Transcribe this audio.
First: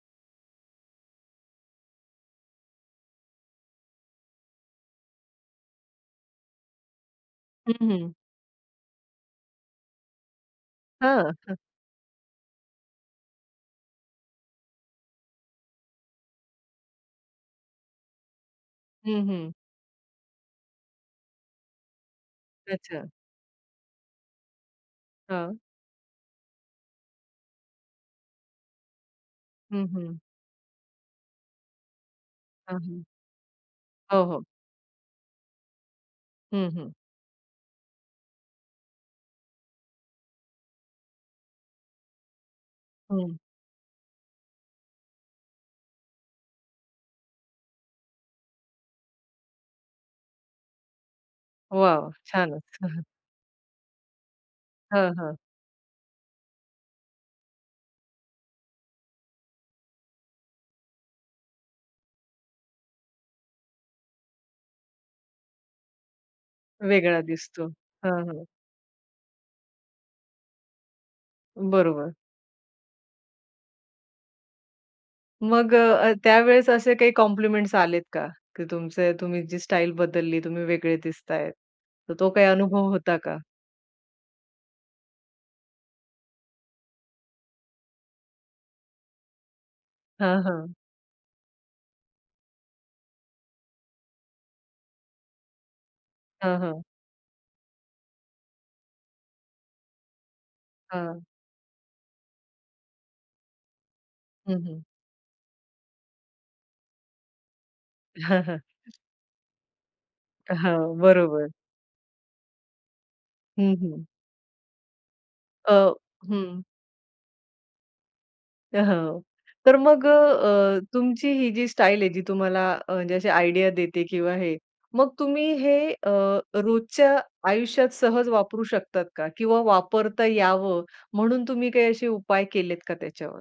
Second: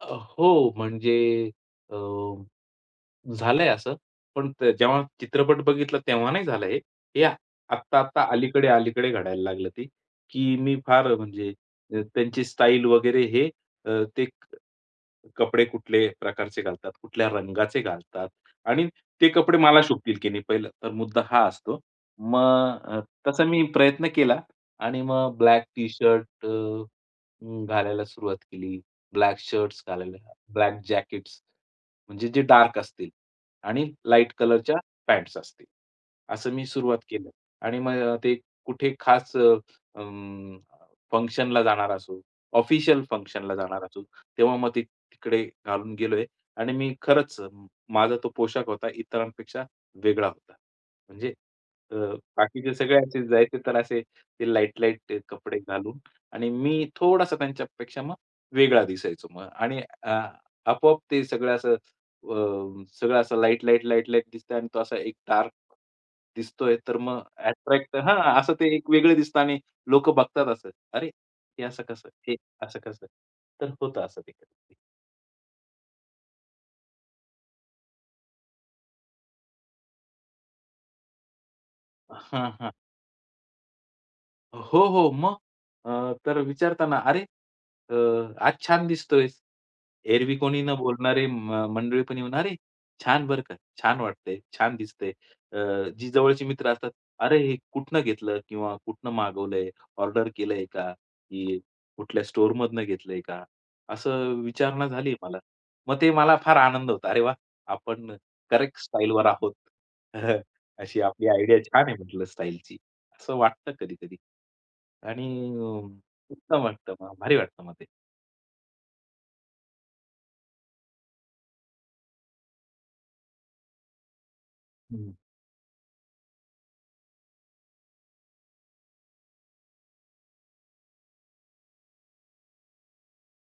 अ, हो म्हणजे अ, झालंय असं. पण त जेव्हा चित्रपट बघितला तेव्हा नाही झालं हे. हे आत्त हं, हं. आत्ता-आत्ता अलीकडे-अलीकडे घडायला लागलं ते, की मी फार अ, हं, म्हणजे हं. अ, त्यांची स्टाईल वगैरे हे, अ, ते क कपडे कुठले प्रकारचे घालतात, कुठल्या रंगाचे घालतात आणि हं, ते हं. कपडे मला शोभतील की नाही पहिलं, तर मुद्दा हा असतो. मग अ, अच्छा. तसं मी प्रयत्न केला आणि मग हां. ब्लॅक टी-शर्ट अ, अं, घालायला सुरुवात केली. ब्लॅक शर्ट्स हं, घालायला, हं. ब्लॅक जॅकेट्स, म्हणजे जे डार्क हां, हं. असतील आणि हो, लाईट हो. कलरच्या पॅन्ट्स असतील. असं मी हं, हं. सुरुवात केलं आणि मग ते कुठे खास अ, अं, फंक्शनला जाणार असो, ऑफिशियल हं. फंक्शनला जाणार असू, तेव्हा मग ते तिकडे घालून गेलोय आणि मी खरंच अ, माझा तो पोशाख होता इतरांपेक्षा वेगळा होता. म्हणजे, अ, वॉव! बाकीचे छानच. सगळ्यांचे जे आहे ते तर असे ते लाईट-लाईट हां, हां. कपडे घालून आणि मी थोडासा त्यांच्यापेक्षा मग वेगळा दिसायचो मग. आणि आ, आपोआप ते सगळं असं अ, सगळं असं लाईट-लाईट, लाईट-लाईट दिसतंय आणि तो असा एक डार्क दिसतोय. तर मग वेगळा दिसतो. अट्रॅक्ट तर हां, हां, हां. असं ते एक वेगळं दिसतं आणि लोक बघतात असं, "अरे! हे असं कसं? बरोबर. हे असं कसं?" तर होतं असं ते कधी-कधी. मग अ, अ, त्यावेळेस असे काही कॉम्प्लिमेंट्स आलेत का? की तुमचं तुम्ही जी स्टाईल बदलली, तुम्ही वेगळे दिसतायेत. तर तो काही हां, हां. अनुभव होता का? हो हो. मग, अ, तर अ, विचारतं ना, "अरे अ, आज छान दिसतोयस." एरवी हां, कोणी न हां. बोलणारे म मंडळी पण येऊन, "अरे, छान बरं का! छान वाटतंय, छान दिसतंय." अ, जी जवळची हां, मित्र हां. असतात, "अरे हे कुठनं घेतलं?" किंवा "कुठनं मागवलंय? ऑर्डर केलंय का? हां. की कुठल्या स्टोअरमधनं घेतलंय का?" असं हं, हं. विचारणा झालीय मला. मग ते मला फार आनंद होता. अरे, वाह! आपण करेक्ट स्टाईलवर आहोत. हां, अशी आपली बरोबर. आयडिया छान आहे म्हटलं स्टाईलची. असं वाटतं हं, हं. कधी-कधी. आणि अ अं, हं. उत्तम वाटतं मग, भारी वाटतं मग ते. अ, हो. तर मग अ, अ, तुमची ही जी स्टाईल आहे जी तुम्हाला अ, म्हणजे अशी आयडिया देते किंवा हे, हं, मग हं. तुम्ही हे अ, रोजच्या आयुष्यात सहज वापरू शकतात का? किंवा वापरता यावं म्हणून तुम्ही काही असे उपाय केलेत का त्याच्यावर?